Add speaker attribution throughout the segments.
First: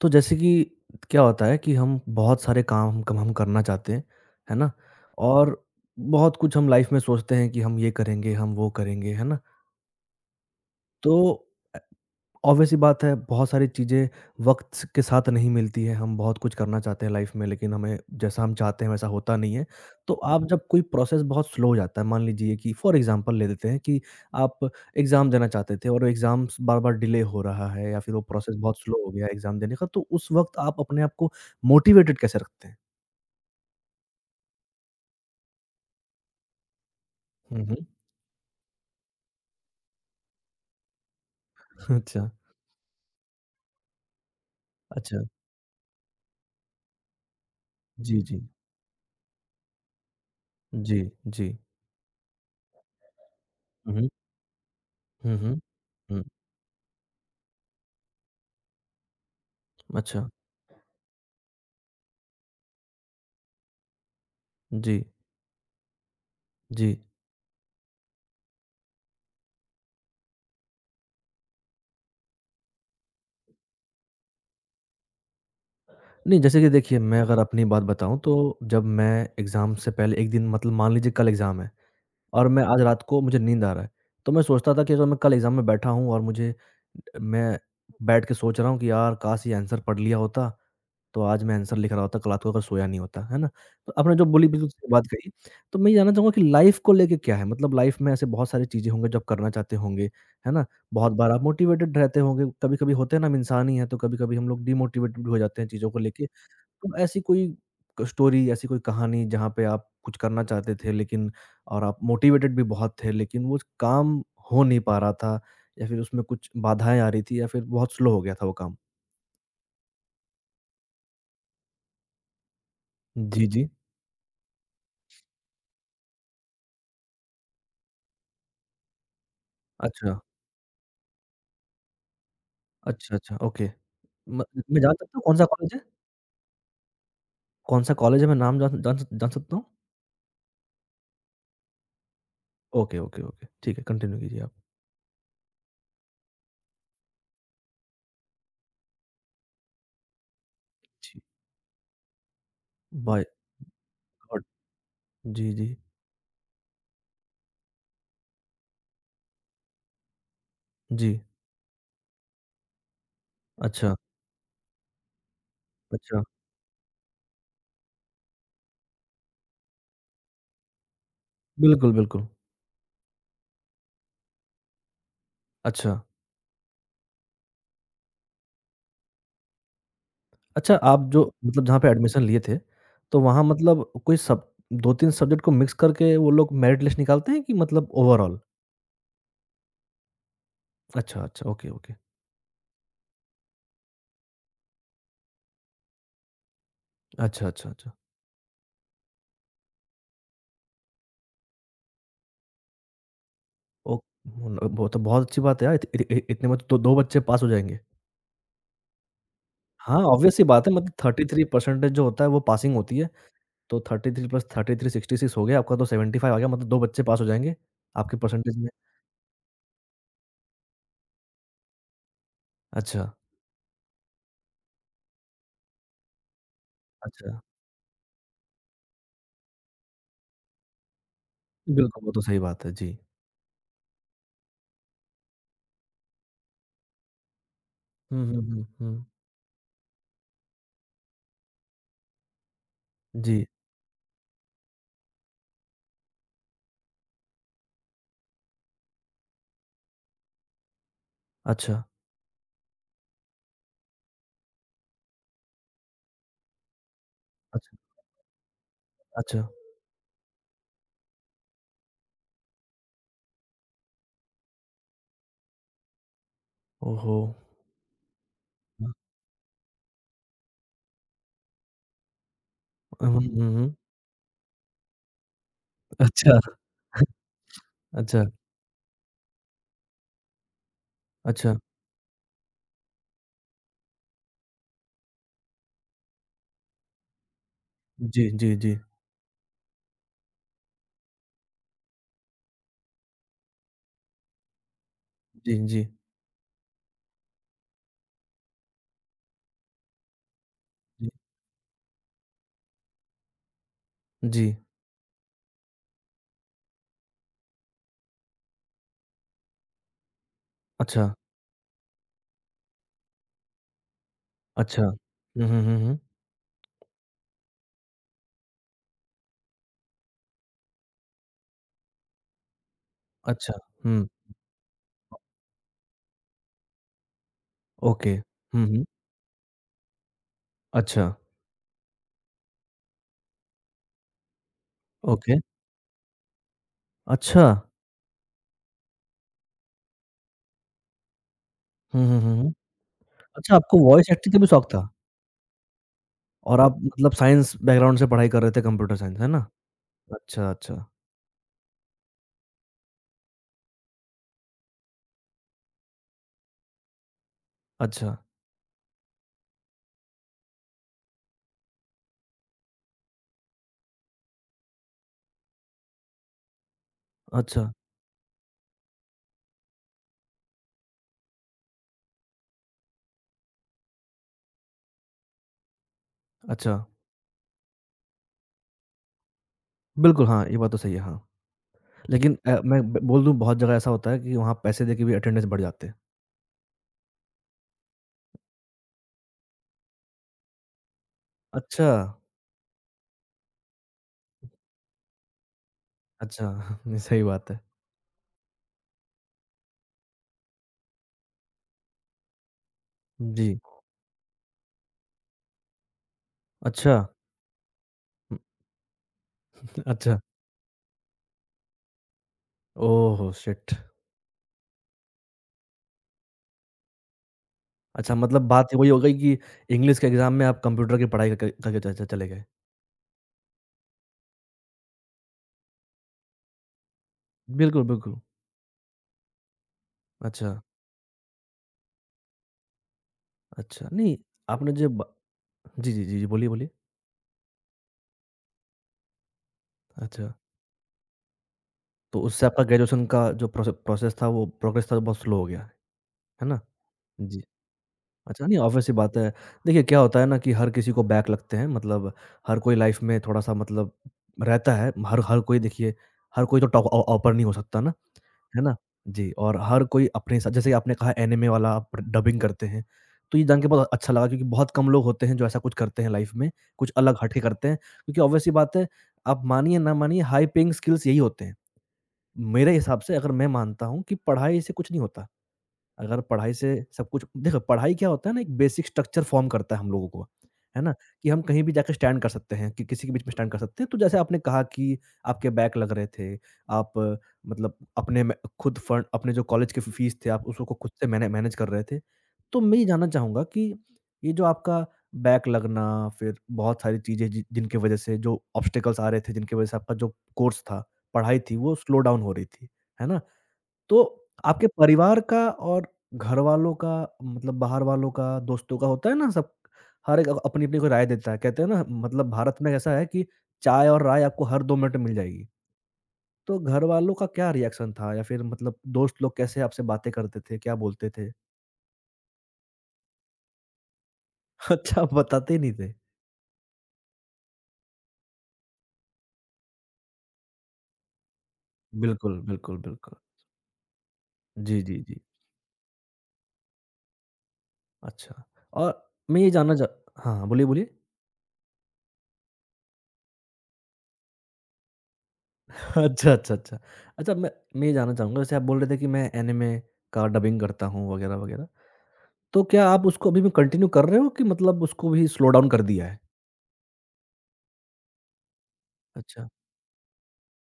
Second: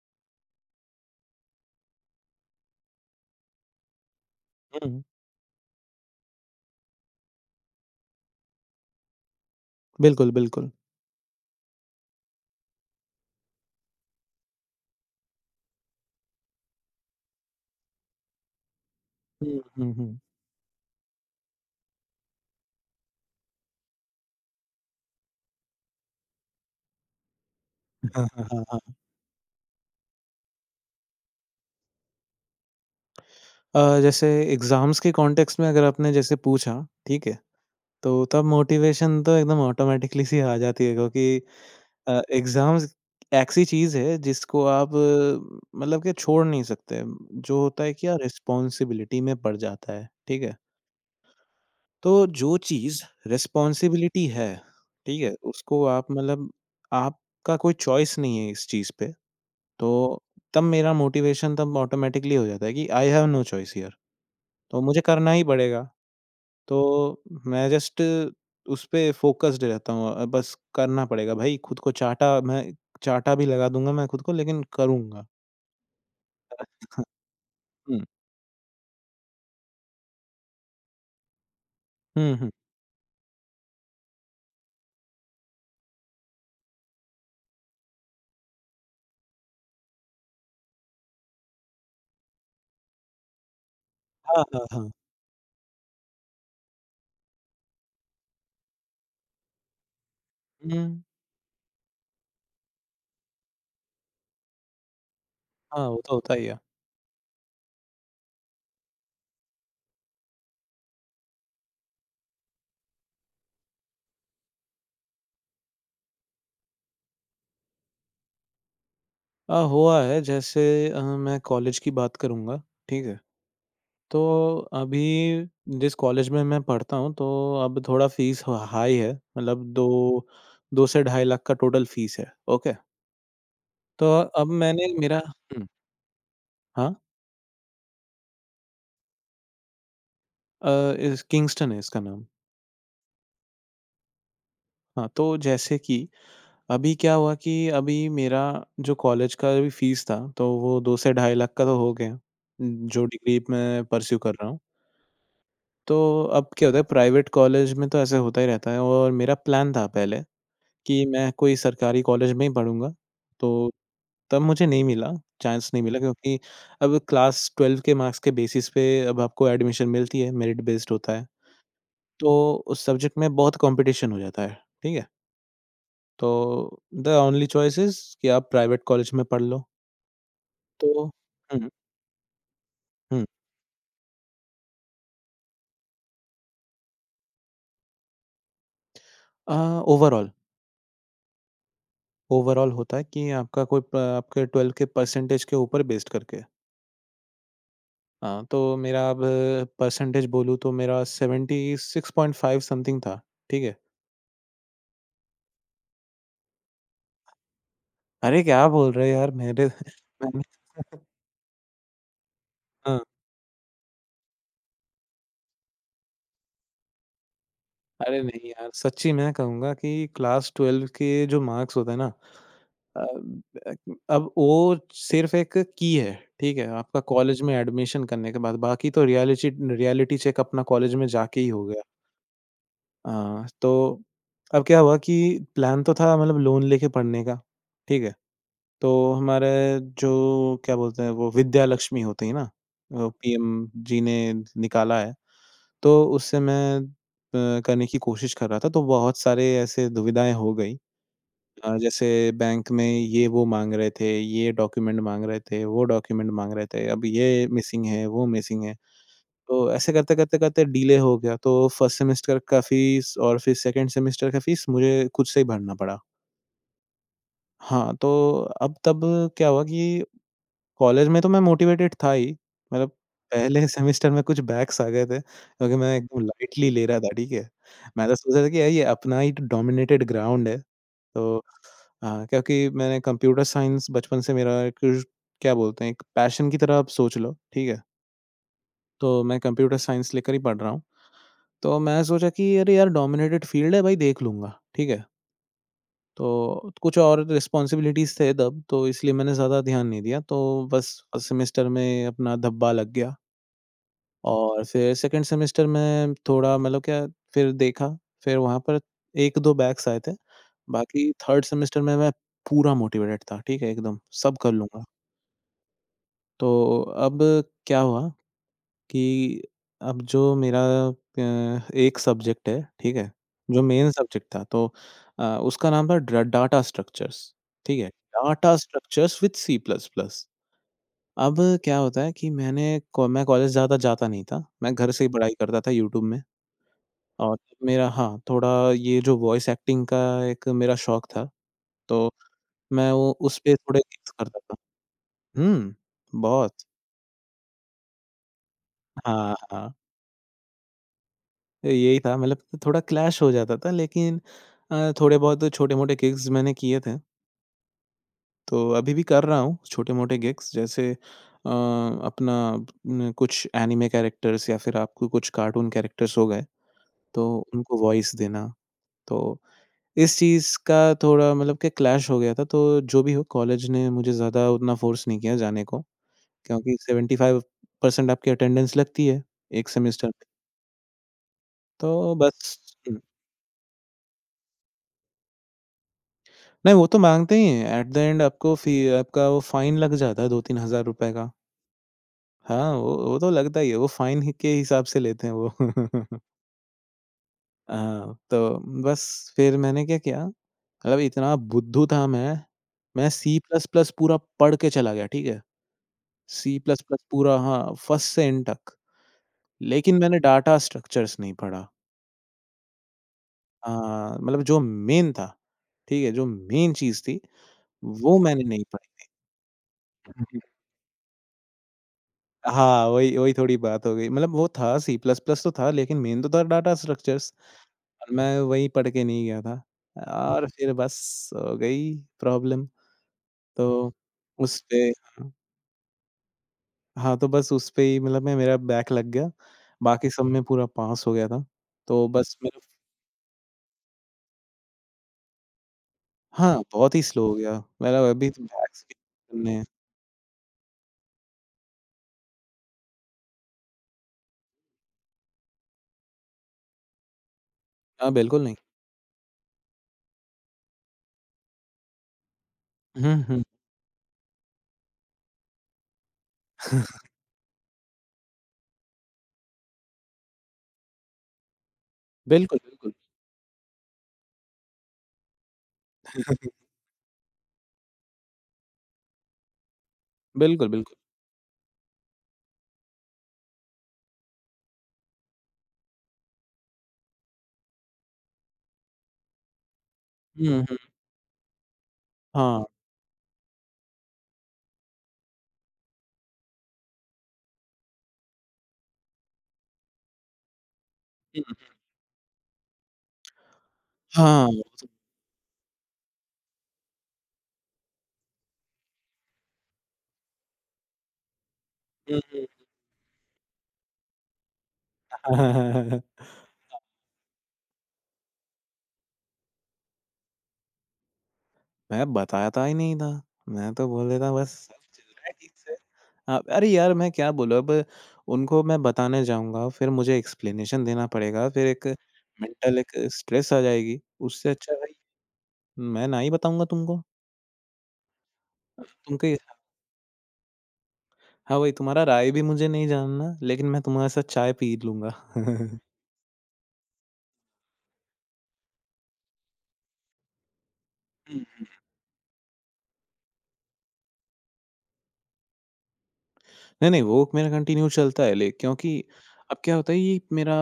Speaker 1: तो जैसे कि क्या होता है कि हम बहुत सारे काम हम करना चाहते हैं, है ना?
Speaker 2: हुँ,
Speaker 1: और बहुत कुछ हम लाइफ में सोचते हैं कि हम ये करेंगे, हम वो करेंगे, है ना?
Speaker 2: बिल्कुल, बिल्कुल।
Speaker 1: तो अ, ऑब्वियस सी बात है, बहुत सारी चीज़ें वक़्त स के साथ नहीं मिलती हैं, हम बहुत कुछ करना चाहते हैं लाइफ़ में लेकिन हमें जैसा हम चाहते हैं वैसा होता नहीं
Speaker 2: हुँ,
Speaker 1: है।
Speaker 2: हुँ,
Speaker 1: तो
Speaker 2: हुँ।
Speaker 1: आप जब कोई प्रोसेस बहुत स्लो हो जाता है, मान लीजिए कि फॉर एग्ज़ाम्पल ले लेते हैं कि आप एग्ज़ाम देना चाहते थे और एग्ज़ाम्स बार-बार डिले हो रहा है या फिर वो
Speaker 2: हाँ, हाँ,
Speaker 1: प्रोसेस
Speaker 2: हाँ,
Speaker 1: बहुत
Speaker 2: हाँ।
Speaker 1: स्लो हो गया है एग्ज़ाम देने का, तो उस वक़्त आप अपने आप को मोटिवेटेड कैसे रखते हैं?
Speaker 2: जैसे एग्ज़ाम्स के कॉन्टेक्स्ट में अगर आपने जैसे पूछा, ठीक है,
Speaker 1: हुँ, हुँ।
Speaker 2: तो तब मोटिवेशन तो एकदम ऑटोमैटिकली सी आ जाती है क्योंकि
Speaker 1: अच्छा,
Speaker 2: एग्ज़ाम्स ऐसी चीज़ है जिसको आप
Speaker 1: अच्छा।
Speaker 2: मतलब कि छोड़ नहीं सकते। जो होता है क्या
Speaker 1: जी, जी।
Speaker 2: रिस्पॉन्सिबिलिटी में पड़ जाता है, ठीक है?
Speaker 1: जी, जी।
Speaker 2: तो जो चीज़
Speaker 1: हुँ, हुँ।
Speaker 2: रिस्पॉन्सिबिलिटी है, ठीक है?
Speaker 1: हुँ, हुँ।
Speaker 2: उसको आप
Speaker 1: हुँ।
Speaker 2: मतलब आपका कोई चॉइस नहीं है इस चीज़ पे। तो
Speaker 1: अच्छा।
Speaker 2: तब मेरा मोटिवेशन तब ऑटोमैटिकली हो जाता है कि I have no choice here तो मुझे
Speaker 1: जी,
Speaker 2: करना ही पड़ेगा। तो
Speaker 1: जी।
Speaker 2: मैं जस्ट उस पे फ़ोकस्ड रहता हूँ बस करना पड़ेगा भाई खुद को चाँटा मैं चाँटा भी लगा दूँगा मैं खुद को लेकिन करूँगा।
Speaker 1: नहीं, जैसे
Speaker 2: अ,
Speaker 1: कि देखिए, मैं अगर अपनी बात
Speaker 2: हुँ।
Speaker 1: बताऊँ तो जब मैं एग्ज़ाम से पहले 1 दिन मतलब मान लीजिए कल एग्ज़ाम है
Speaker 2: हुँ,
Speaker 1: और
Speaker 2: हुँ।
Speaker 1: मैं आज रात को मुझे नींद आ रहा है, तो मैं सोचता था कि अगर मैं कल एग्ज़ाम में बैठा हूँ और मुझे मैं बैठ के सोच रहा हूँ कि यार काश ये आंसर पढ़ लिया होता, तो आज मैं आंसर लिख रहा होता कल रात को अगर सोया नहीं होता, है ना? तो आपने जो
Speaker 2: हाँ,
Speaker 1: बोली
Speaker 2: हाँ,
Speaker 1: बिल्कुल सही
Speaker 2: हाँ।
Speaker 1: बात कही, तो मैं ये जानना चाहूँगा कि लाइफ़ को लेके क्या है? मतलब लाइफ़ में ऐसे बहुत सारी चीज़ें होंगी जो आप करना चाहते होंगे, है ना?
Speaker 2: हुँ।
Speaker 1: बहुत बार आप मोटिवेटेड रहते होंगे, कभी-कभी होते हैं ना हम इंसान ही हैं, तो कभी-कभी हम लोग डिमोटिवेटेड भी हो जाते हैं
Speaker 2: हाँ,
Speaker 1: चीज़ों को
Speaker 2: वो तो
Speaker 1: लेके।
Speaker 2: होता ही है।
Speaker 1: तो ऐसी कोई क स्टोरी, ऐसी कोई कहानी जहाँ पे आप कुछ करना चाहते थे लेकिन और आप मोटिवेटेड भी बहुत थे लेकिन वो काम हो नहीं पा रहा था या फिर उसमें कुछ बाधाएँ आ रही थी या फिर बहुत स्लो हो गया था वो काम?
Speaker 2: हुआ है जैसे मैं कॉलेज की बात करूँगा, ठीक है?
Speaker 1: जी, जी।
Speaker 2: तो अभी जिस कॉलेज में मैं पढ़ता हूँ तो अब थोड़ा फ़ीस ह हाई है मतलब
Speaker 1: अच्छा।
Speaker 2: 2 से ढाई लाख का टोटल फ़ीस है, ओके?
Speaker 1: अच्छा, अच्छा, ओके।
Speaker 2: तो
Speaker 1: म
Speaker 2: अब
Speaker 1: मैं
Speaker 2: मैंने
Speaker 1: जान सकता हूँ
Speaker 2: मेरा
Speaker 1: कौन-सा
Speaker 2: हुँ।
Speaker 1: कॉलेज है?
Speaker 2: हाँ,
Speaker 1: कौन-सा कॉलेज है? मैं नाम जान जान सक जान सकता हूँ?
Speaker 2: इस किंग्स्टन है इसका नाम।
Speaker 1: Okay, okay, okay. ठीक है, कंटिन्यू कीजिए आप।
Speaker 2: हाँ, तो जैसे कि अभी क्या हुआ कि अभी मेरा जो कॉलेज का भी फ़ीस था तो वो 2 से
Speaker 1: जी।
Speaker 2: ढाई लाख का तो हो गया, जो
Speaker 1: बाय
Speaker 2: डिग्री मैं परस्यू कर
Speaker 1: गॉड
Speaker 2: रहा हूँ।
Speaker 1: जी, जी।
Speaker 2: तो अब क्या होता है प्राइवेट कॉलेज में तो ऐसे होता ही रहता है और मेरा प्लान था पहले कि
Speaker 1: जी।
Speaker 2: मैं कोई सरकारी कॉलेज में ही पढ़ूँगा, तो
Speaker 1: अच्छा,
Speaker 2: तब मुझे नहीं मिला, चांस नहीं मिला
Speaker 1: अच्छा।
Speaker 2: क्योंकि अब क्लास 12 के मार्क्स के बेसिस पे अब आपको एडमिशन मिलती है, मेरिट बेस्ड होता है।
Speaker 1: बिल्कुल, बिल्कुल।
Speaker 2: तो उस सब्जेक्ट में बहुत कॉम्पिटिशन हो जाता है, ठीक है?
Speaker 1: अच्छा।
Speaker 2: तो द ओनली चॉइस इज़ कि आप प्राइवेट कॉलेज में पढ़ लो।
Speaker 1: अच्छा,
Speaker 2: तो
Speaker 1: आप जो मतलब
Speaker 2: हुँ,
Speaker 1: जहाँ पे एडमिशन लिए थे, तो
Speaker 2: हुँ।
Speaker 1: वहाँ मतलब कोई सब 2-3 सब्जेक्ट को मिक्स करके वो लोग मेरिट लिस्ट निकालते हैं कि मतलब ओवरऑल?
Speaker 2: अ, ओवरऑल
Speaker 1: अच्छा, अच्छा, ओके, ओके।
Speaker 2: ओवरऑल होता है कि आपका कोई प आपके 12 के परसेंटेज के ऊपर बेस्ड करके।
Speaker 1: अच्छा, अच्छा, अच्छा।
Speaker 2: हाँ, तो मेरा अब परसेंटेज बोलूँ तो मेरा 76.5 समथिंग था, ठीक है?
Speaker 1: ओ मतलब वो तो बहुत अच्छी बात है यार, इत इ इ इतने में तो 2 बच्चे पास हो जाएँगे।
Speaker 2: अरे, क्या बोल रहे हो यार मेरे
Speaker 1: हाँ, ऑब्वियस
Speaker 2: मैंने
Speaker 1: सी बात है मतलब 33 परसेंटेज जो होता है वो पासिंग
Speaker 2: हाँ,
Speaker 1: होती है, तो 33 प्लस 33 66 हो गया, आपका तो 75 आ गया मतलब 2 बच्चे पास हो जाएँगे, आपके
Speaker 2: अरे नहीं
Speaker 1: परसेंटेज में।
Speaker 2: यार, सच्ची मैं कहूँगा कि क्लास 12 के जो मार्क्स होते हैं ना अ,
Speaker 1: अच्छा,
Speaker 2: अब वो सिर्फ़ एक की है, ठीक है? आपका
Speaker 1: अच्छा।
Speaker 2: कॉलेज में एडमिशन करने के बाद, बाकी तो रियलिची रियलिटी चेक अपना कॉलेज में जाके ही हो गया।
Speaker 1: बिल्कुल, वो तो सही बात है। जी।
Speaker 2: तो अब क्या हुआ कि प्लान तो था मतलब लोन लेके पढ़ने का, ठीक है?
Speaker 1: हुँ, हुँ, हुँ,
Speaker 2: तो
Speaker 1: हुँ।
Speaker 2: हमारे जो क्या बोलते हैं वो विद्या लक्ष्मी होती है ना, वो
Speaker 1: जी।
Speaker 2: पीएम जी ने निकाला है। तो उससे मैं करने की कोशिश कर रहा था, तो बहुत सारे ऐसे दुविधाएँ हो गई।
Speaker 1: अच्छा,
Speaker 2: जैसे बैंक में ये वो माँग रहे थे, ये डॉक्यूमेंट माँग रहे थे, वो डॉक्यूमेंट माँग रहे थे, अब ये
Speaker 1: अच्छा,
Speaker 2: मिसिंग है, वो मिसिंग है।
Speaker 1: अच्छा।
Speaker 2: तो ऐसे करते, करते, करते डिले हो गया, तो फर्स्ट सेमेस्टर का फीस और फिर सेकंड सेमेस्टर का फीस मुझे खुद से ही भरना पड़ा।
Speaker 1: ओहो!
Speaker 2: हाँ, तो अब तब क्या हुआ कि कॉलेज में तो मैं मोटिवेटेड था ही, मतलब
Speaker 1: हुँ,
Speaker 2: पहले
Speaker 1: हुँ।
Speaker 2: सेमेस्टर में कुछ बैक्स आ गए थे, क्योंकि मैं एकदम
Speaker 1: अच्छा,
Speaker 2: लाइटली ले रहा था, ठीक है? मैं तो
Speaker 1: अच्छा,
Speaker 2: सोच रहा था कि यार ये अपना ही डोमिनेटेड ग्राउंड है, तो
Speaker 1: अच्छा।
Speaker 2: हाँ, क्योंकि मैंने कंप्यूटर साइंस बचपन से मेरा एक क्या बोलते हैं, एक पैशन की तरह आप सोच लो, ठीक है?
Speaker 1: जी, जी, जी।
Speaker 2: तो मैं कंप्यूटर साइंस लेकर ही पढ़ रहा हूँ, तो मैं सोचा कि अरे यार डोमिनेटेड फील्ड है भाई देख लूँगा, ठीक है?
Speaker 1: जी, जी,
Speaker 2: तो कुछ और रिस्पॉन्सिबिलिटीज़ थे तब, तो इसलिए मैंने ज़्यादा ध्यान नहीं दिया। तो बस
Speaker 1: जी,
Speaker 2: फर्स्ट सेमेस्टर में अपना धब्बा लग गया
Speaker 1: जी।
Speaker 2: और फिर सेकंड सेमेस्टर में थोड़ा मतलब क्या फिर देखा, फिर वहाँ पर 1-2 बैक्स आए थे।
Speaker 1: अच्छा,
Speaker 2: बाकी थर्ड सेमेस्टर में मैं पूरा मोटिवेटेड था, ठीक है, एकदम, सब कर
Speaker 1: अच्छा।
Speaker 2: लूँगा।
Speaker 1: हुँ, हुँ, हुँ, हुँ।
Speaker 2: तो अब क्या हुआ कि अब जो मेरा एक सब्जेक्ट है, ठीक है?
Speaker 1: अच्छा,
Speaker 2: जो मेन
Speaker 1: हुँ,
Speaker 2: सब्जेक्ट था तो उसका नाम था ड डाटा स्ट्रक्चर्स, ठीक है?
Speaker 1: Okay.
Speaker 2: Data
Speaker 1: hmm, hmm.
Speaker 2: Structures with C plus plus.
Speaker 1: अच्छा,
Speaker 2: अब क्या होता है कि मैं कॉलेज ज़्यादा जाता नहीं था, मैं घर से ही पढ़ाई
Speaker 1: ओके।
Speaker 2: करता था यूट्यूब में और
Speaker 1: अच्छा!
Speaker 2: मेरा हाँ, थोड़ा ये जो वॉइस एक्टिंग का एक मेरा शौक था,
Speaker 1: हुँ,
Speaker 2: तो
Speaker 1: हुँ, हुँ, हुँ।
Speaker 2: मैं वो उस
Speaker 1: अच्छा,
Speaker 2: पे
Speaker 1: आपको
Speaker 2: थोड़े
Speaker 1: वॉइस
Speaker 2: gigs
Speaker 1: एक्टिंग का
Speaker 2: करता
Speaker 1: भी
Speaker 2: था।
Speaker 1: शौक था
Speaker 2: हुँ, बहुत।
Speaker 1: और आप मतलब साइंस बैकग्राउंड से पढ़ाई कर रहे थे कंप्यूटर साइंस, है
Speaker 2: हाँ,
Speaker 1: ना?
Speaker 2: हाँ।
Speaker 1: अच्छा, अच्छा,
Speaker 2: तो यही था मतलब थोड़ा क्लैश हो जाता था लेकिन थोड़े बहुत छोटे-मोटे गिग्स मैंने किए थे।
Speaker 1: अच्छा,
Speaker 2: तो अभी भी कर रहा हूँ छोटे-मोटे गिग्स जैसे अपना न कुछ एनिमे कैरेक्टर्स या फिर आपको कुछ कार्टून कैरेक्टर्स हो गए, तो
Speaker 1: अच्छा,
Speaker 2: उनको वॉइस देना। तो इस चीज़ का थोड़ा मतलब कि क्लैश हो गया था तो जो भी हो कॉलेज ने मुझे ज़्यादा उतना फ़ोर्स नहीं किया जाने को क्योंकि
Speaker 1: अच्छा।
Speaker 2: 75% आपकी अटेंडेंस लगती है, 1 सेमेस्टर
Speaker 1: बिल्कुल,
Speaker 2: में।
Speaker 1: हाँ, ये बात तो सही है, हाँ।
Speaker 2: तो
Speaker 1: लेकिन
Speaker 2: बस
Speaker 1: मैं ब
Speaker 2: हुँ।
Speaker 1: बोल दूँ बहुत जगह ऐसा होता है कि वहाँ पैसे देके भी अटेंडेंस बढ़ जाते हैं।
Speaker 2: नहीं, वो तो माँगते ही हैं। एट द एंड आपको फी आपका वो फाइन लग जाता है 2-3 हज़ार रुपए का।
Speaker 1: अच्छा!
Speaker 2: हाँ, वो तो लगता ही है, वो फाइन ही के हिसाब से लेते हैं वो।
Speaker 1: अच्छा, नहीं सही बात है।
Speaker 2: हाँ, तो बस फिर मैंने क्या किया, मतलब इतना बुद्धू था मैं सी
Speaker 1: जी,
Speaker 2: प्लस प्लस पूरा पढ़ के चला गया, ठीक है? सी प्लस
Speaker 1: अच्छा,
Speaker 2: प्लस पूरा हाँ, फर्स्ट से
Speaker 1: हुँ,
Speaker 2: एंड तक। लेकिन मैंने
Speaker 1: अच्छा,
Speaker 2: डाटा स्ट्रक्चर्स नहीं पढ़ा।
Speaker 1: Oh shit!
Speaker 2: हाँ, मतलब जो मेन था, ठीक है? जो मेन चीज़ थी,
Speaker 1: अच्छा
Speaker 2: वो मैंने
Speaker 1: मतलब
Speaker 2: नहीं
Speaker 1: बात वही हो गई कि इंग्लिश के एग्ज़ाम
Speaker 2: पढ़ी।
Speaker 1: में आप कंप्यूटर की पढ़ाई करके करके च च चले गए।
Speaker 2: हाँ, वही वही थोड़ी बात हो गई। मतलब वो था सी प्लस प्लस तो था लेकिन मेन तो था डाटा स्ट्रक्चर्स
Speaker 1: बिल्कुल,
Speaker 2: और
Speaker 1: बिल्कुल।
Speaker 2: मैं वही पढ़ के नहीं गया था। और
Speaker 1: अच्छा,
Speaker 2: फिर बस हो गई प्रॉब्लम।
Speaker 1: अच्छा,
Speaker 2: तो
Speaker 1: नहीं आपने
Speaker 2: उसपे
Speaker 1: जो ब
Speaker 2: हाँ,
Speaker 1: जी, जी, जी, जी, बोलिए, बोलिए।
Speaker 2: हाँ, तो बस उसपे ही मतलब मैं मेरा बैक लग गया। बाकी सब
Speaker 1: अच्छा,
Speaker 2: में पूरा पास हो गया था। तो
Speaker 1: तो
Speaker 2: बस
Speaker 1: उससे
Speaker 2: मेरा
Speaker 1: आपका ग्रेजुएशन का जो प्रोसेस था वो प्रोग्रेस था वो बहुत स्लो हो गया, है ना?
Speaker 2: हाँ, बहुत ही स्लो हो
Speaker 1: जी।
Speaker 2: गया। मेरा अभी तो
Speaker 1: अच्छा, नहीं
Speaker 2: बैक
Speaker 1: ऑब्वियस सी बात है।
Speaker 2: करने हैं।
Speaker 1: देखिए क्या होता है ना कि हर किसी को बैक लगते हैं मतलब हर कोई लाइफ में थोड़ा-सा मतलब रहता है। हर हर कोई देखिए हर कोई तो टॉप ऑ ऑपर नहीं हो सकता ना,
Speaker 2: हाँ, बिल्कुल नहीं।
Speaker 1: है ना? जी और हर कोई अपने हिसाब जैसे आपने कहा एनिमे वाला आप डबिंग करते हैं।
Speaker 2: हुँ,
Speaker 1: तो
Speaker 2: हुँ।
Speaker 1: ये जान के बहुत अच्छा लगा क्योंकि बहुत कम लोग होते हैं जो ऐसा कुछ करते हैं लाइफ में, कुछ अलग हट के करते हैं। क्योंकि ऑब्वियस सी बात है, आप मानिए ना मानिए हाई पेइंग स्किल्स यही होते हैं।
Speaker 2: बिल्कुल,
Speaker 1: मेरे
Speaker 2: बिल्कुल।
Speaker 1: हिसाब से, अगर मैं मानता हूँ कि पढ़ाई से कुछ नहीं होता। अगर पढ़ाई से सब कुछ देखो पढ़ाई क्या होता है ना एक बेसिक स्ट्रक्चर फॉर्म करता है हम लोगों को,
Speaker 2: बिल्कुल,
Speaker 1: है ना?
Speaker 2: बिल्कुल।
Speaker 1: कि हम कहीं भी जाके स्टैंड कर सकते हैं, कि किसी के बीच में स्टैंड कर सकते हैं। तो जैसे आपने कहा कि आपके बैक लग रहे थे, आप मतलब अपने में खुद फंड अपने जो कॉलेज के फ फीस थे आप
Speaker 2: हुँ,
Speaker 1: उसको
Speaker 2: हुँ।
Speaker 1: खुद से मैनेज कर रहे थे। तो
Speaker 2: हाँ।
Speaker 1: मैं ये जानना चाहूँगा कि ये जो आपका बैक लगना फिर बहुत सारी चीज़ें जि जिनकी वज़ह से जो ऑब्स्टेकल्स आ रहे थे, जिनकी वज़ह से आपका जो कोर्स था, पढ़ाई
Speaker 2: हुँ,
Speaker 1: थी वो स्लो डाउन हो रही थी, है ना? तो
Speaker 2: हाँ।
Speaker 1: आपके परिवार का और घरवालों का मतलब बाहर वालों का, दोस्तों का होता है ना सब हर एक अपनी-अपनी कोई राय देता है। कहते हैं ना मतलब
Speaker 2: हुँ।
Speaker 1: भारत में ऐसा है कि चाय और राय आपको हर 2 मिनट में मिल जाएगी। तो घरवालों का क्या रिएक्शन था या फिर मतलब दोस्त लोग कैसे आपसे बातें करते थे, क्या बोलते थे?
Speaker 2: मैं बताता ही नहीं था। मैं तो बोल देता बस सब
Speaker 1: अच्छा,
Speaker 2: चल
Speaker 1: आप
Speaker 2: रहा है ठीक
Speaker 1: बताते ही नहीं
Speaker 2: से।
Speaker 1: थे।
Speaker 2: हाँ, अरे यार मैं क्या बोलूँ अब उनको मैं बताने जाऊँगा, फिर मुझे एक्सप्लेनेशन देना पड़ेगा, फिर
Speaker 1: बिल्कुल, बिल्कुल,
Speaker 2: एक
Speaker 1: बिल्कुल।
Speaker 2: स्ट्रेस आ जाएगी। उससे अच्छा
Speaker 1: जी,
Speaker 2: भाई
Speaker 1: जी, जी।
Speaker 2: मैं ना ही बताऊँगा तुमको।
Speaker 1: अच्छा और
Speaker 2: तुमके
Speaker 1: मैं ये जानना चाह हाँ, हाँ, बोलिए, बोलिए।
Speaker 2: हाँ, वही तुम्हारा राय भी मुझे नहीं जानना, लेकिन मैं तुम्हारे साथ चाय पी लूँगा। हुँ।
Speaker 1: अच्छा, अच्छा, अच्छा। अच्छा, मैं ये जानना चाहूँगा जैसे आप बोल रहे थे कि मैं एनिमे का डबिंग करता हूँ वगैरह-वगैरह। तो क्या आप उसको अभी भी कंटिन्यू कर रहे हो कि मतलब उसको भी स्लो डाउन कर दिया है?
Speaker 2: नहीं, नहीं वो मेरा कंटिन्यू चलता है ले क्योंकि
Speaker 1: अच्छा,
Speaker 2: अब क्या होता है ये मेरा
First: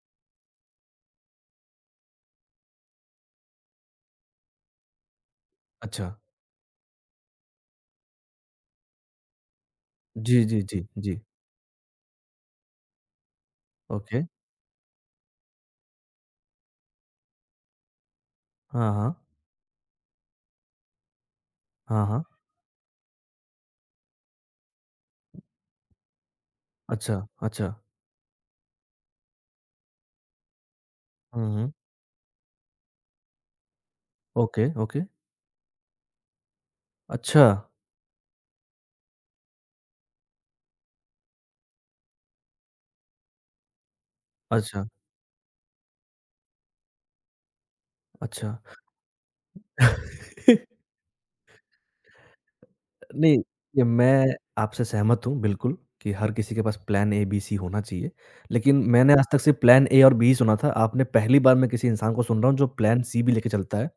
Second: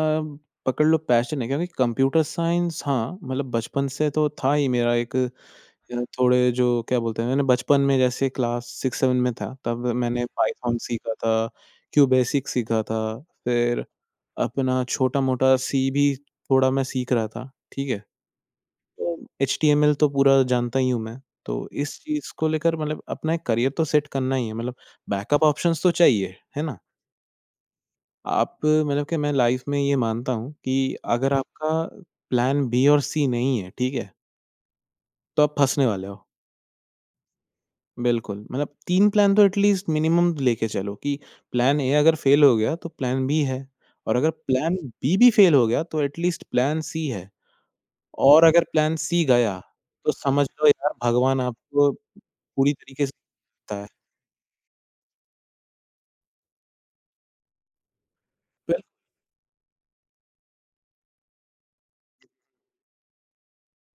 Speaker 2: पकड़ लो पैशन है क्योंकि कंप्यूटर साइंस हाँ, मतलब बचपन से तो था ही मेरा एक
Speaker 1: अच्छा।
Speaker 2: थोड़े जो क्या बोलते हैं मैंने बचपन में जैसे क्लास 6-7 में था, तब मैंने
Speaker 1: जी, जी,
Speaker 2: पाइथन
Speaker 1: जी,
Speaker 2: सीखा
Speaker 1: जी।
Speaker 2: था, क्यू बेसिक सीखा था, फिर
Speaker 1: ओके।
Speaker 2: अपना छोटा-मोटा सी भी थोड़ा मैं सीख रहा था, ठीक है?
Speaker 1: हाँ, हाँ।
Speaker 2: तो एचटीएमएल तो पूरा जानता ही हूँ मैं, तो इस
Speaker 1: हाँ, हाँ।
Speaker 2: चीज़ को लेकर मतलब अपना एक करियर तो सेट करना ही है, मतलब बैकअप ऑप्शंस तो चाहिए, है ना?
Speaker 1: अच्छा, अच्छा।
Speaker 2: आप मतलब कि मैं लाइफ़ में ये मानता हूँ कि अगर
Speaker 1: हुँ,
Speaker 2: आपका
Speaker 1: हुँ।
Speaker 2: प्लान बी और सी नहीं है, ठीक है?
Speaker 1: Okay, okay.
Speaker 2: तो आप फँसने वाले हो।
Speaker 1: अच्छा,
Speaker 2: बिल्कुल, मतलब 3 प्लान तो एटलीस्ट मिनिमम लेके चलो कि प्लान ए अगर फेल हो गया तो प्लान बी है और अगर प्लान
Speaker 1: अच्छा,
Speaker 2: बी भी फेल हो गया तो एटलीस्ट प्लान सी है और
Speaker 1: अच्छा।
Speaker 2: अगर प्लान सी गया तो समझ लो यार भगवान आपको पूरी तरीके से
Speaker 1: नहीं,
Speaker 2: देता
Speaker 1: ये
Speaker 2: है।
Speaker 1: मैं आपसे सहमत हूँ बिल्कुल कि हर किसी के पास प्लान ए, बी, सी होना चाहिए। लेकिन
Speaker 2: बिल
Speaker 1: मैंने आज तक सिर्फ़ प्लान ए और बी ही सुना था। आपने पहली बार मैं किसी इंसान को सुन रहा हूँ जो प्लान सी भी लेके चलता है।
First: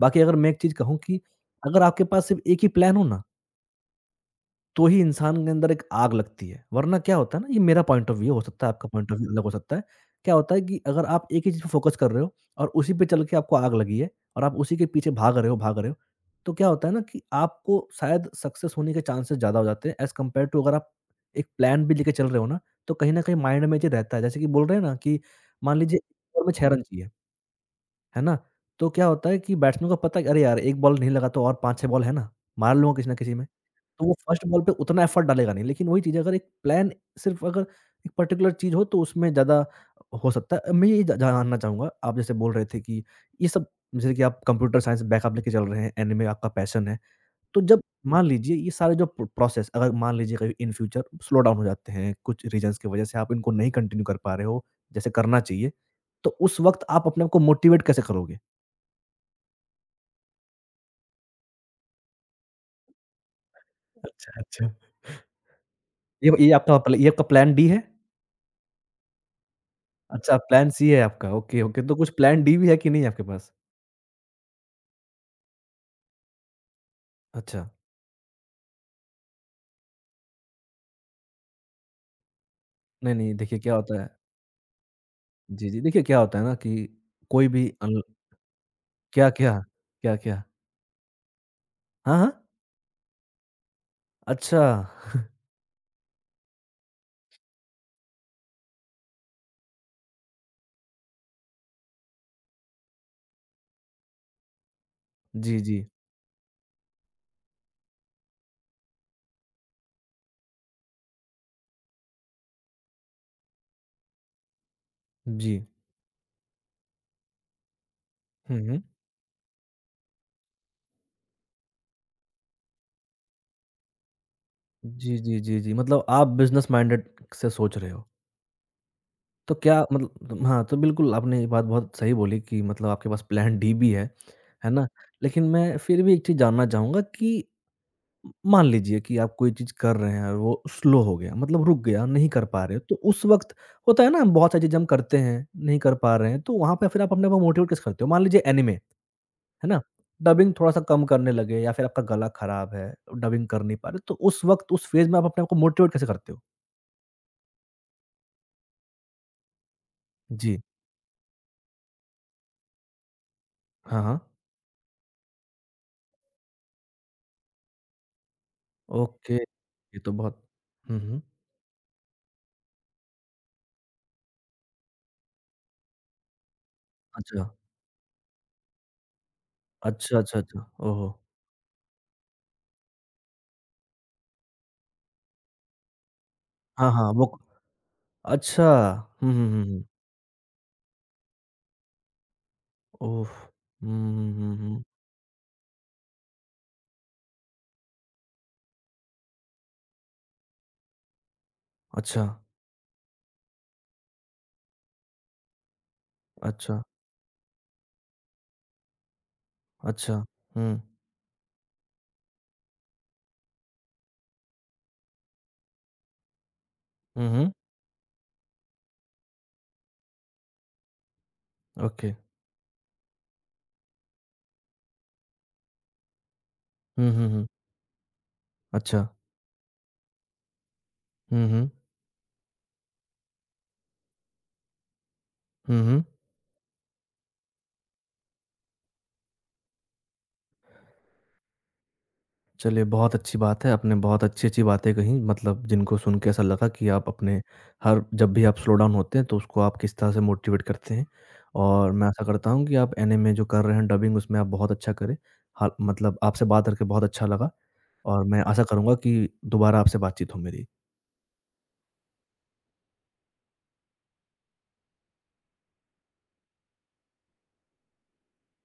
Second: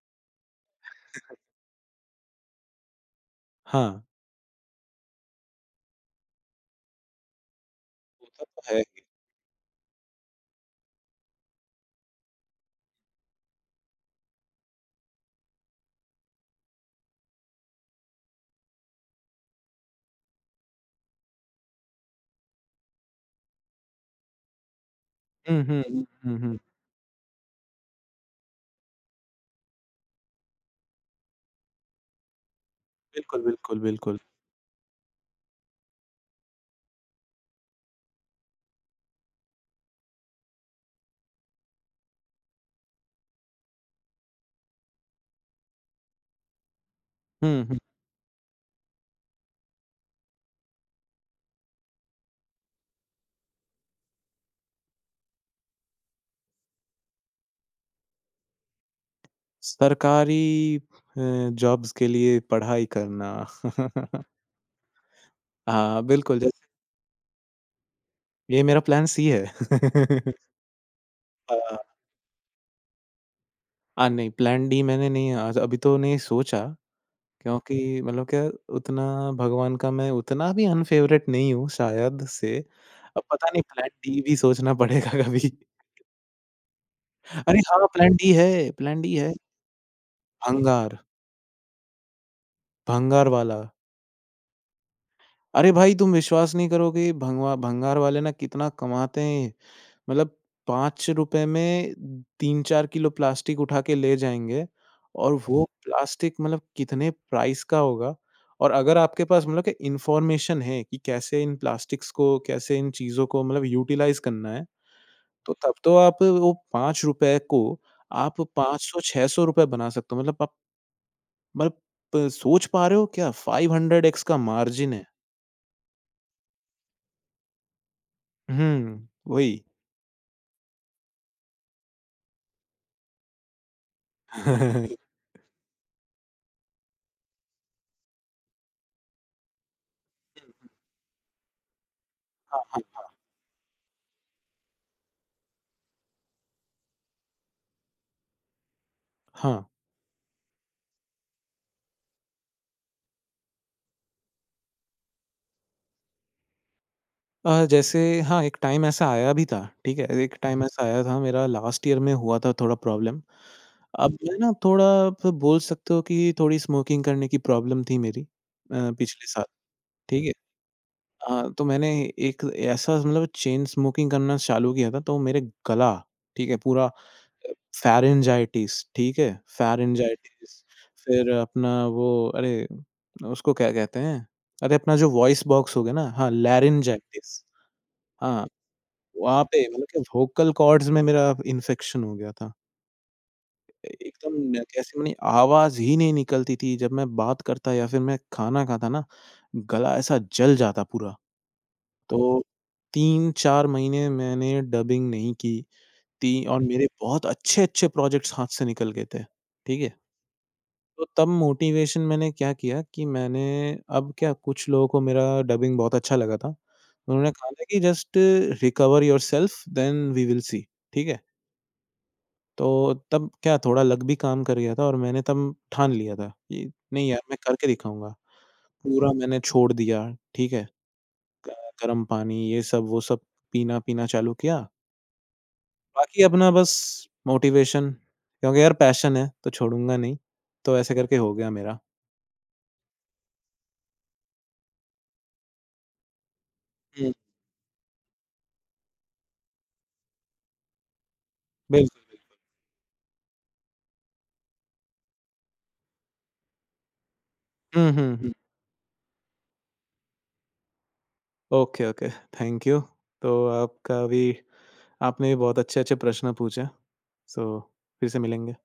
Speaker 1: बाकी अगर मैं एक चीज़ कहूँ कि अगर आपके पास सिर्फ़ एक ही प्लान हो ना
Speaker 2: हाँ,
Speaker 1: तो ही इंसान के अंदर एक आग लगती है। वरना क्या होता है ना, ये मेरा पॉइंट ऑफ व्यू हो
Speaker 2: होता तो
Speaker 1: सकता है,
Speaker 2: है
Speaker 1: आपका
Speaker 2: ही।
Speaker 1: पॉइंट ऑफ व्यू अलग हो सकता है। क्या होता है कि अगर आप एक ही चीज़ पे फोकस कर रहे हो और उसी पे चल के आपको आग लगी है और आप उसी के पीछे भाग रहे हो, तो क्या होता है ना कि आपको शायद सक्सेस होने के चांसेस ज़्यादा हो जाते हैं एज़ कम्पेयर टू अगर आप एक प्लान भी लेके चल रहे हो ना, तो कहीं न कहीं माइंड में ये रहता है। जैसे कि बोल रहे हैं ना कि
Speaker 2: हुँ,
Speaker 1: मान
Speaker 2: हुँ,
Speaker 1: लीजिए
Speaker 2: हुँ,
Speaker 1: एक
Speaker 2: हुँ,
Speaker 1: ओवर में
Speaker 2: हुँ।
Speaker 1: 6 रन चाहिए। है ना? तो क्या होता है कि बैट्समैन को पता है कि अरे यार! 1 बॉल नहीं लगा तो और 5-6 बॉल है ना, मार लूँगा किसी ना किसी
Speaker 2: बिल्कुल,
Speaker 1: में।
Speaker 2: बिल्कुल,
Speaker 1: तो वो
Speaker 2: बिल्कुल।
Speaker 1: फर्स्ट बॉल पे उतना एफर्ट डालेगा नहीं। लेकिन वही चीज़ है अगर एक प्लान सिर्फ़ अगर एक पर्टिकुलर चीज़ हो तो उसमें ज़्यादा हो सकता है। मैं ये ज जानना चाहूँगा आप जैसे बोल रहे थे कि ये सब जैसे कि आप कंप्यूटर साइंस बैकअप लेके चल रहे हैं, एनिमे आपका पैशन है। तो
Speaker 2: हुँ, हुँ।
Speaker 1: जब मान लीजिए ये सारे जो प्रोसेस अगर मान लीजिए कभी इन फ्यूचर स्लो डाउन हो जाते हैं, कुछ रीज़न्स की वज़ह से आप इनको नहीं कंटिन्यू कर पा रहे हो, जैसे करना चाहिए, तो उस वक़्त आप अपने आप को मोटिवेट कैसे करोगे?
Speaker 2: सरकारी जॉब्स के लिए पढ़ाई करना।
Speaker 1: अच्छा, अच्छा।
Speaker 2: हाँ,
Speaker 1: ये
Speaker 2: बिल्कुल,
Speaker 1: ये
Speaker 2: जैसे
Speaker 1: आपका प्ल ये आपका प्लान डी है?
Speaker 2: ये मेरा प्लान सी है।
Speaker 1: अच्छा प्लान सी है आपका, ओके, ओके,
Speaker 2: हाँ।
Speaker 1: तो कुछ प्लान डी भी है कि नहीं आपके पास?
Speaker 2: नहीं प्लान डी मैंने नहीं आज अभी तो नहीं सोचा
Speaker 1: अच्छा,
Speaker 2: क्योंकि मतलब क्या उतना भगवान का मैं उतना भी अनफ़ेवरेट नहीं हूँ शायद से।
Speaker 1: नहीं,
Speaker 2: अब
Speaker 1: नहीं,
Speaker 2: पता
Speaker 1: देखिए
Speaker 2: नहीं
Speaker 1: क्या
Speaker 2: प्लान
Speaker 1: होता है
Speaker 2: डी भी सोचना पड़ेगा कभी।
Speaker 1: जी, जी, देखिए क्या होता है ना कि कोई
Speaker 2: अरे
Speaker 1: भी
Speaker 2: हाँ,
Speaker 1: अल
Speaker 2: प्लान डी है, प्लान डी
Speaker 1: क्या,
Speaker 2: है।
Speaker 1: क्या? क्या, क्या?
Speaker 2: भंगार,
Speaker 1: हाँ, हाँ,
Speaker 2: भंगार वाला।
Speaker 1: अच्छा,
Speaker 2: अरे भाई, तुम विश्वास नहीं करोगे भंगवा भंगार वाले ना कितना कमाते हैं। मतलब ₹5 में 3-4 किलो प्लास्टिक उठा के ले जाएँगे और वो
Speaker 1: जी,
Speaker 2: हुँ।
Speaker 1: जी,
Speaker 2: प्लास्टिक मतलब कितने प्राइस का होगा और अगर आपके पास मतलब कि इन्फॉर्मेशन है कि कैसे इन प्लास्टिक्स को, कैसे इन चीज़ों को मतलब यूटिलाइज़ करना है, तो
Speaker 1: जी,
Speaker 2: तब तो आप वो ₹5 को आप
Speaker 1: हुँ, हुँ।
Speaker 2: 500 ₹600 बना सकते हो। मतलब आप मतलब सोच पा रहे हो क्या? 500x का मार्जिन है।
Speaker 1: जी, जी, जी, जी। मतलब आप बिज़नेस माइंडेड से सोच रहे हो।
Speaker 2: हुँ,
Speaker 1: तो
Speaker 2: वही।
Speaker 1: क्या मतलब हाँ, तो बिल्कुल आपने ये बात बहुत सही बोली कि मतलब आपके पास प्लान डी भी है ना? लेकिन मैं फिर भी एक चीज़ जानना चाहूँगा कि मान लीजिए कि आप कोई चीज़ कर रहे हैं और वो स्लो हो गया, मतलब रुक गया, नहीं कर
Speaker 2: हाँ,
Speaker 1: पा रहे हो।
Speaker 2: हाँ।
Speaker 1: तो उस वक़्त होता है ना बहुत सारी चीज़ें हम करते हैं, नहीं कर पा रहे हैं, तो वहाँ पे फिर आप अपने आप को मोटिवेट कैसे करते हो? मान लीजिए एनीमे, है
Speaker 2: हाँ।
Speaker 1: ना? डबिंग थोड़ा-सा कम करने लगे या फिर आपका गला खराब है, डबिंग कर नहीं पा रहे, तो उस वक़्त उस फ़ेज़ में आप अपने आप को मोटिवेट कैसे करते हो?
Speaker 2: जैसे हाँ, एक टाइम ऐसा आया भी था, ठीक है? एक
Speaker 1: जी।
Speaker 2: टाइम ऐसा आया था मेरा लास्ट ईयर में हुआ था थोड़ा प्रॉब्लम।
Speaker 1: हाँ,
Speaker 2: अब
Speaker 1: हाँ।
Speaker 2: मैं ना थोड़ा आप बोल सकते हो कि थोड़ी स्मोकिंग करने की प्रॉब्लम थी मेरी
Speaker 1: ओके,
Speaker 2: पिछले
Speaker 1: ये तो
Speaker 2: ठीक है।
Speaker 1: बहुत हुँ, हुँ।
Speaker 2: हाँ, तो मैंने एक ऐसा मतलब चेन स्मोकिंग करना चालू किया था तो मेरे गला, ठीक है, पूरा
Speaker 1: अच्छा,
Speaker 2: फ़ैरिन्जाइटिस, ठीक है?
Speaker 1: अच्छा, अच्छा,
Speaker 2: फ़ैरिन्जाइटिस
Speaker 1: अच्छा। ओहो!
Speaker 2: फिर अपना वो अरे, उसको क्या कहते हैं? अरे, अपना जो वॉइस बॉक्स हो गया ना हाँ,
Speaker 1: हाँ, हाँ, वो
Speaker 2: लैरिन्जाइटिस हाँ,
Speaker 1: अच्छा। हुँ,
Speaker 2: वहाँ
Speaker 1: हुँ, हुँ,
Speaker 2: पे
Speaker 1: हुँ।
Speaker 2: मतलब कि वोकल कॉर्ड्स में मेरा इन्फेक्शन हो गया था।
Speaker 1: ओह!
Speaker 2: ए
Speaker 1: हुँ, हुँ,
Speaker 2: एकदम
Speaker 1: हुँ, हुँ।
Speaker 2: कैसे माने आवाज़ ही नहीं निकलती थी जब मैं बात करता या फिर मैं खाना खाता ना, गला ऐसा जल जाता पूरा। तो
Speaker 1: अच्छा,
Speaker 2: 3-4 महीने मैंने डबिंग नहीं की, ती और
Speaker 1: अच्छा,
Speaker 2: मेरे बहुत अच्छे-अच्छे प्रोजेक्ट्स हाथ से निकल गए थे, ठीक है?
Speaker 1: अच्छा। हुँ।
Speaker 2: तो तब मोटिवेशन मैंने क्या किया कि मैंने अब क्या कुछ लोगों को मेरा डबिंग बहुत अच्छा लगा था।
Speaker 1: हुँ,
Speaker 2: उन्होंने कहा
Speaker 1: हुँ।
Speaker 2: था कि just recover yourself then we will see, ठीक है?
Speaker 1: ओके।
Speaker 2: तो तब क्या थोड़ा लक भी काम कर गया था और मैंने तब ठान लिया था कि नहीं
Speaker 1: हुँ,
Speaker 2: यार
Speaker 1: हुँ,
Speaker 2: मैं
Speaker 1: हुँ।
Speaker 2: करके दिखाऊँगा।
Speaker 1: अच्छा।
Speaker 2: पूरा मैंने छोड़ दिया, ठीक है?
Speaker 1: हुँ,
Speaker 2: ग
Speaker 1: हुँ।
Speaker 2: गर्म पानी ये सब वो सब पीना-पीना चालू किया।
Speaker 1: हुँ, हुँ।
Speaker 2: बाकी अपना बस मोटिवेशन क्योंकि यार पैशन है तो छोड़ूँगा नहीं, तो ऐसे करके हो गया मेरा।
Speaker 1: चलिए, बहुत अच्छी बात है। आपने बहुत अच्छी-अच्छी बातें कहीं मतलब जिनको सुन के ऐसा लगा कि आप
Speaker 2: हुँ।
Speaker 1: अपने हर जब भी आप स्लो डाउन होते हैं तो उसको आप किस तरह से मोटिवेट करते हैं। और मैं
Speaker 2: बिल्कुल,
Speaker 1: आशा करता हूँ कि आप एनीमे जो कर रहे हैं डबिंग उसमें आप बहुत अच्छा करें। हाल मतलब आपसे बात करके बहुत अच्छा लगा
Speaker 2: हुँ, हुँ,
Speaker 1: और
Speaker 2: हुँ।
Speaker 1: मैं आशा करूँगा कि दोबारा आपसे बातचीत हो मेरी।
Speaker 2: Okay, okay, thank you. तो आपका भी आपने भी बहुत अच्छे-अच्छे प्रश्न पूछे, सो फिर से मिलेंगे।